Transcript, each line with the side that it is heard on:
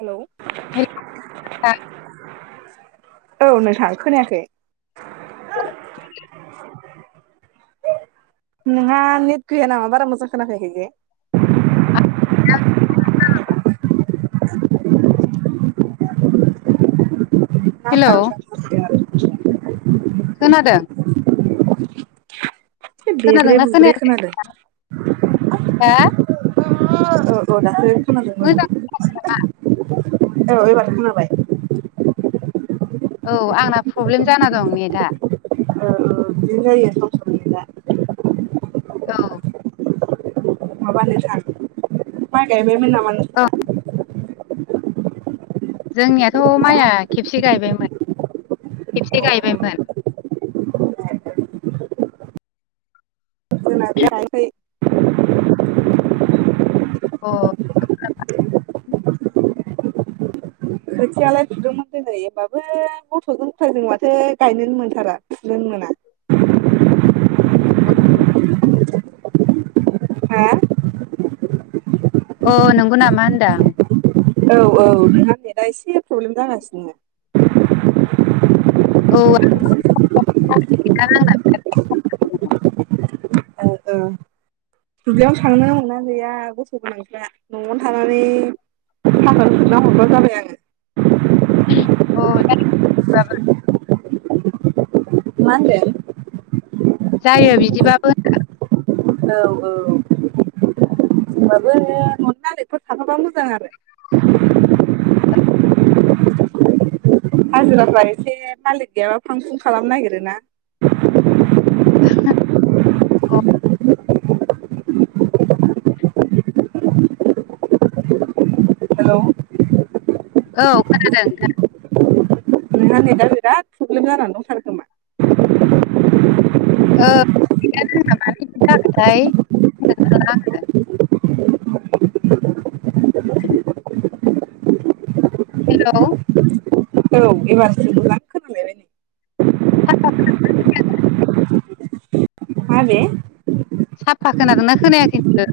right: Hello
left: hello
right: औ नोंथां खोनायाखै [unintelligible] नोंहा नेत गैया नामा बारा मोजां खानाफैयाखैजे [unintelligible] [unintelligible]
left: हेलौ
right: [inaudible]
left: खोनादों
right: बेब्रे
left: खोनादोंना
right: बुब्रे
left: खोनायाखै
right: खोनादों
left: दा
right: औ औ दाखो खोनादों मोजां मोन औ इबार खोनाबाय
left: औ आंना प्रब्लेम जाना दं नेटआ
right: औ औ बिदिनो जायो सम सम नेता
left: औ
right: माबा नोंथां माय गायबायमोन नामा
left: औ
right: नोंस्रा
left: जोंनियाथ'
right: हा
left: माइया खेबसे गायबायमो मोन खेबसे गायबायमोन
right: अ जोना गैया हायाखै
left: अ
right: खोथियालाय फुदोंमोन दिनै होमबाबो गथ'जों गथ जों माथो गायनोनो मोनथारा फुनोनो मोना [unintelligible]
left: औ
right: हा
left: अ नंगौ [unintelligible]
right: औ औ नोंहा नेदा एसे प्रब्लेम जागासिनो
left: औ [unintelligible]
right: ओ ओ दुब्लियाव थांनो मोना गैया गथ गोनांफ्रा नआवनो थानानै थाखा सोना हरबानो जाबाय आरो
left: औ जायो जाबा
right: मा होनदों
left: जायो बिदिबाबो
right: औ औ बाबो ननि मालिकफोर थाफाबा मोजां आरो [inaudible] हाजिराफ्रा एसे मालिक गैयाबा फां फुं खालामनो नागिरोना।
left: अव
right: हेलौ
left: औ खोनादों ओं।
right: नोंहा नेदा बिराद प्रब्लेम जानानै दंथारो खोमा।
left: ओ मानो बिदि जाखोथाय नेदानो नाङा आरो।
right: [inaudible]
left: हेलोव
right: औ एबारसो मोजां खोनालायबाय नै। माबे
left: साफा खोनागोना ना खोनायाखै होनदो।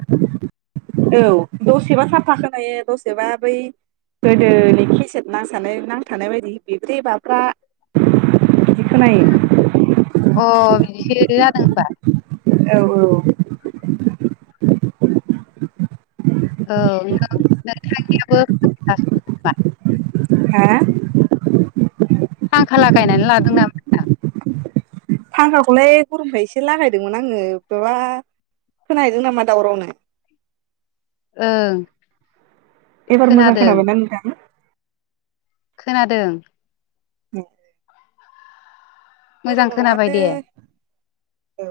right: औ दसेबा साफा खोनायो दसेबा बै गोदोनि खिसेट नांसानाय नांथानाय बायदि बिब्रि बाब्रा खोनायो
left: अ बिदिस जादों होमबा।
right: औ औ
left: औ नोंथांनियाबो [unintelligible] खोमा।
right: हा
left: फांखा लागायनानै लादों नामा? ओनदां।
right: फांखाखौलाय गरमखाय एसे लागायदोंमोन आङो माबा खोनाहोयदों नामा दावरावनो?
left: ओं
right: एबार मोजां
left: खोनादों
right: खोनाबाय ना नोंथां?
left: खोनादों।
right: औ
left: मोजां खोनाबाय दे।
right: औ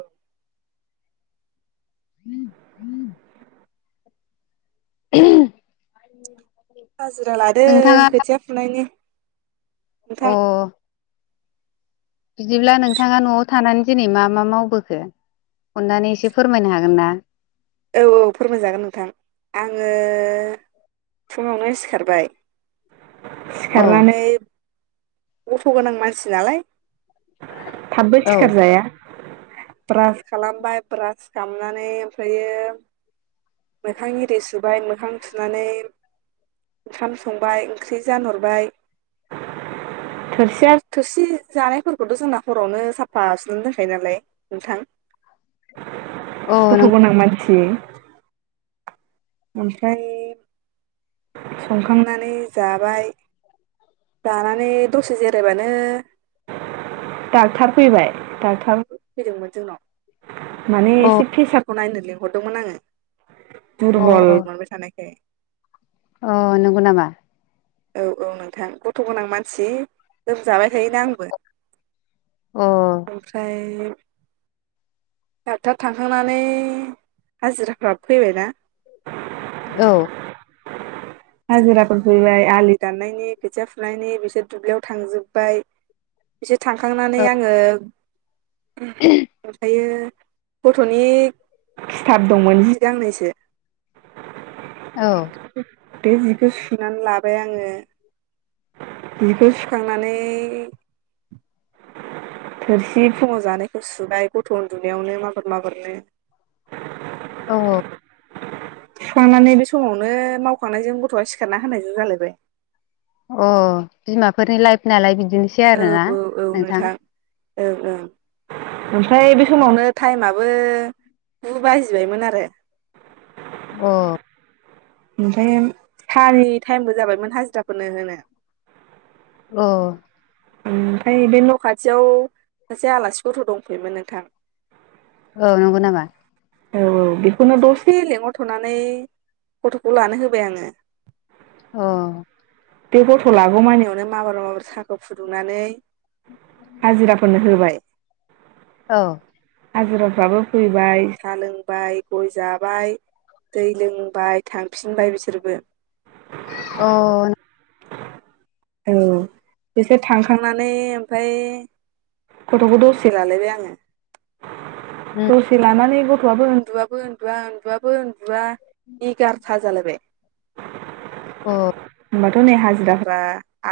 left: उमह [unintelligible]
right: हाजिरा लादों खोथिया फुनायनि। नोंथां
left: अह बिदिब्ला नोंथाङा नआव थानानै दिनै मा मा मावबोखो? अननानै एसे फोरमायनो हागोन ना?
right: औ औ फोरमायजागोन नोंथां। आङो फुङावनो सिखारबाय‌
left: अ
right: सिखारनानै गथ गोनां मानसि नालाय थाबबो
left: औ
right: सिखारजाया, ब्रास खालामबाय ब्रास खामनानै ओमफ्राय ओमफ्रायो मोखां इरि सुबाय मोखां सुनानै ओंखाम संबाय ओंख्रि जानहरबाय थोरसिया थोरसि जानायफोरखौथ जोंना हरावनो साफा सुनो दोनखायो नालाय नोंथां। [unintelligible]
left: औ
right: दुख'
left: नों
right: गोनां मानसि। ओमफ्राय संखांनानै जाबाय। जानानै दसे जिरायबानो डाक्टार फैबाय डक्टार फैदोंमोन जोंनाव माने
left: अ
right: एसे फेसारखौ नायनो लिंहरदोंमोन आङो।
left: अ
right: दुरबल मार बेसानोख
left: अ नंगौ नामा?
right: औ औ नोंथां गथ' गोनां मानसि जाबाय थायोना आंबो,
left: अ औ
right: ओमफ्राय डक्टार थांखांनानै हाजिराफ्राबो फैबायना।
left: औ
right: हाजिराफोर फैबायाय आलि दाननायनि खोथिया फुनायनि बिसोर दुब्लियाव थांजोबबाय बिसोर थांखांनानै आङो उम ओमफायो गथ'नि खिथाब दंमोन हि गांनैसो
left: औ
right: बे जिखो सुनानै लाब बाय आङो बिखो सुखांनानै [inaudible] थोरसि फुङाव जानायखौ सुबाय गथ' उन्दुनायावनो माबार माबारनो
left: औ अ
right: सुखांनानै बे समावनो मावखांनायजों गथ'आ सिखारना होनाय जो जालायबाय
left: अ बिमाफोरनि लाइफ नालाय बिद
right: औ औ औ नोंथां औ औ ओमफ्राय बे समावनो टाइमाबो गु बाजिबायमोन आरो
left: अ
right: ओमफ्रायम सारि टाइमबो जाबायमोन हाजिराफोरनो होनो
left: अ
right: ओ ओमफाय बे न' खाथियाव जा आलासि गथ' दंफैयोन नोंथां
left: औ नंगौ नामा?
right: औ औ बेखौनो दसे लेंहरथ'नानै गथ'खौ लानो होबाय आङो।
left: अ
right: बे गथ' लागौमानियावनो माबार माबार सा खौ फुदुंनानै हाजिराफोरनो होबाय। ए
left: औ
right: हाजिराफ्राबो फैबाय साहा लोंबाय गय जाबाय। दै लोंबाय थांफिनबाय बिसोरबो।
left: अ नों
right: औ बिसोर थांखांनानै ओमफाय गथ'खौ दसे लालायबाय आङो। दसे लानानै गथ'आबो उन्दुआबो उन्दुआ उन्दुआबो उन्दुआ बिग आरथा जालायबाय।
left: अ
right: दाथ' नै हाजिराफ्रा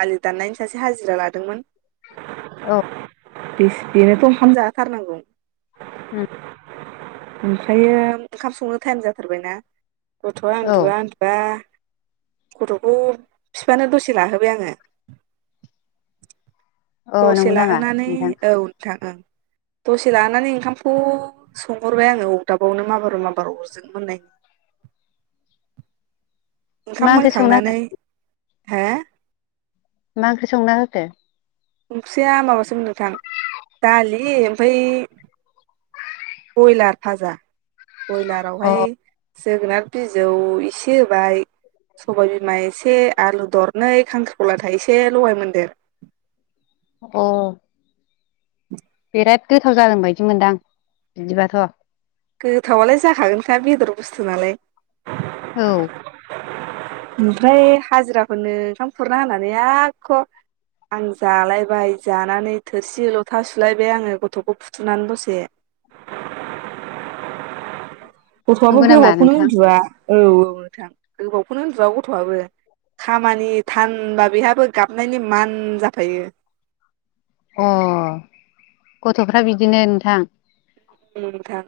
right: आलि दाननायनि सासे हाजिरा लादोंमोन।
left: औ
right: बेस बेनोथ' ओंखाम जाहो थारनांगौ।
left: उम
right: ओमफ्रायोम ओंखाम संनो टाइम जाथारबायना गथ'आ
left: औ
right: उन्दुआ उन्दुआ गथ'खौ फिफानो दसे लाहोबाय आङो।
left: अ
right: दसे
left: नंगौ नामा
right: लाहोनानै
left: नोंथां
right: औ नोंथां ओं दसे लानानै ओंखामखौ संहरबाय आङो अरदाबावनो माबार माबार अरजों मोननाय [inaudible] ओंखाम
left: मा ओंख्रि संना
right: मोनखांनानै हो
left: मा ओंख्रि संना होखो?
right: ओंख्रिया माबासोन नोंथां दालि ओमफाय बयलार भाजा बयलारावहाय
left: अ
right: जोगोनार बिजौ इसे होबाय सबाय बिमा एसे आलु दरनै खांख्रिखला थायसे लगाय मोनदेर।
left: अ बिराद गोथाव जादों बायदि मोनदां बिदिबाथ'।
right: गोथावालाय जाखागोनखा बेदर बुस्थु नालाय।
left: औ।
right: ओमफ्राय हाजिराफोरनो ओंखाम खुरना होनानै आख' आं जालायबाय जानानै थोरसि लथा सुलायबाय आङो गथ'खौ फुथुनानै दसे। [unintelligible] गथ'आबो
left: नंगौ नामा
right: गोबावखौनो
left: नोंथां
right: उन्दुआ औ औ नोंथां गोबावखौनो उन्दुवा गथ'आबो। खामानि थानबा बेहाबो गाबनायनि मान जाफायो।
left: अ गथ'फ्रा बिदिनो नोंथां।
right: उम नोंथां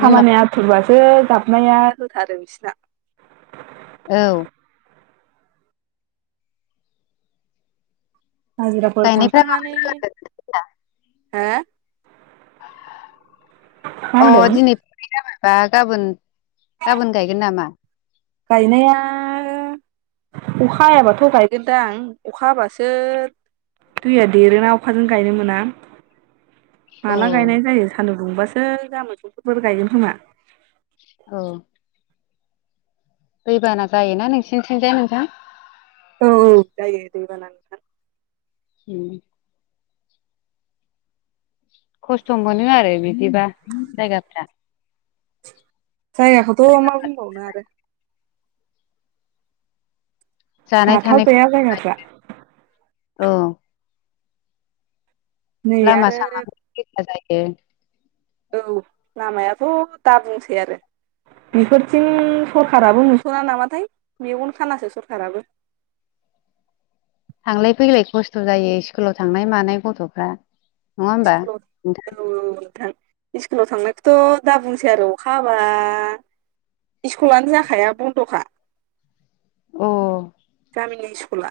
left: बिमा
right: आथुरबासो गाब नाया होथारो बिसिना।
left: औ।
right: हाजिराफोर
left: गायनायफ्रा
right: थांखांनानै, हो?
left: अ
right: होनदों
left: दिनि [unintelligible] बा गाबोन गाबोन गायगोन नामा?
right: गायनाया अखा हायाबाथ' गायगोनदांं अखा हाबासो दैया देरोना अखाजों गायनो मोना।
left: औ
right: माला गायनाय जायो सान्दुं दुंबासो गामोन समफोर गायगोन खोमा।
left: औ। दैबाना जायोना नोंसिनिथिंजाय नोंथां?
right: औ औ जायो दैबाना नोंथां।
left: हम। खस्थ' मोनो आरो बिदिबा जायगाफ्रा।
right: जायगाखौथ' मा बुंबावनो आरो
left: जानाय
right: गाथाव
left: थानायखौ
right: जाया जायगाफ्रा।
left: औ।
right: नै
left: लामा
right: आरो
left: सामा [unintelligible] लेथ्रा जायो।
right: औ लामायाथ' दा बुंसै आरो। बेफोरथिं सरखाराबो नुस'ना नामाथाय मेगन खानासो सरखाराबो। [unintelligible]
left: थांलाय फैलाय खस्थ' जायो इस्कुलाव थांनाय मानाय गथ'फ्रा। नङा होमबा
right: [unintelligible]
left: नोंथां
right: नोंथां। इस्कुलाव थांनायखौथ' दा बुंसै आरो अखा हाबा इस्कुलानो जाखाया बन्द'खा।
left: अ।
right: गामिनि इस्कुला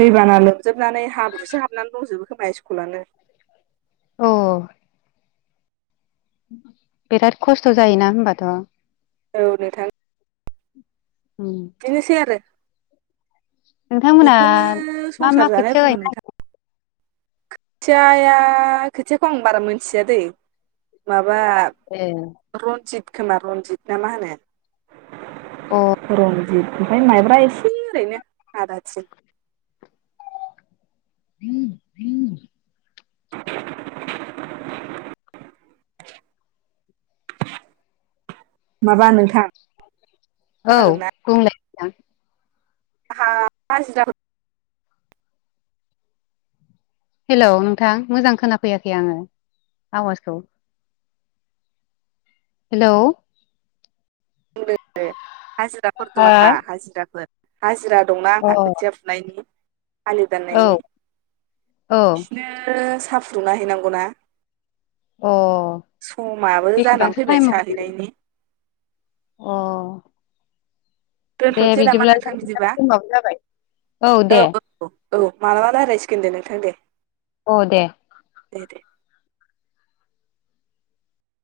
right: दैबाना लोमजोबनानै हाब्रुसो हाबनानै दंजोबो खोमा स्कुलानो।
left: अ। बिराद खस्थ' जायोना होनबाथ'?
right: औ नोंथां।
left: उम
right: बिनोसै आरो।
left: नोंथांमोना
right: बेखौनो
left: मा मा
right: संसार
left: खोथिया गायनो नारगेरदों?
right: खोथिया खोथियाखौ आं बारा मिथिया दैे माबा
left: नागिरो
right: बा रनजित खोमा रनजित ना मा होनो।
left: अ
right: रंजित ओमफ्राय माइब्रा एसे ओरैनो आदाथिं
left: [inaudible]
right: [inaudible] माबा नोंथां
left: औ
right: खोनादोंना
left: बुंलाय नोंथां?
right: हाजिराफोर
left: हेलौ नोंथां मोजां खोनाफैयाखै आङो आवाजखौ। हेल'
right: हाजिराफोर दं आंहा हाजिराफोर हाजिरा दंना
left: अ
right: आंहा खोथिया फुनायनि आलि
left: औ
right: दाननायनि
left: औ अ
right: बिसिनो साहा फुंना हैैनांगौ ना समाबो जानानै
left: बेसेबांसो
right: फैबाय
left: टाइमाव होयो?
right: साहैनायनि
left: अ दे
right: दोनथ'नोसै नामा
left: बिदिब्लाय नोंथां
right: बिदिबा
left: समाबो जाबाय।
right: औ औ औ मालाबा रायलायसिगोन दे नोंथां दे।
left: औ दे
right: दे दे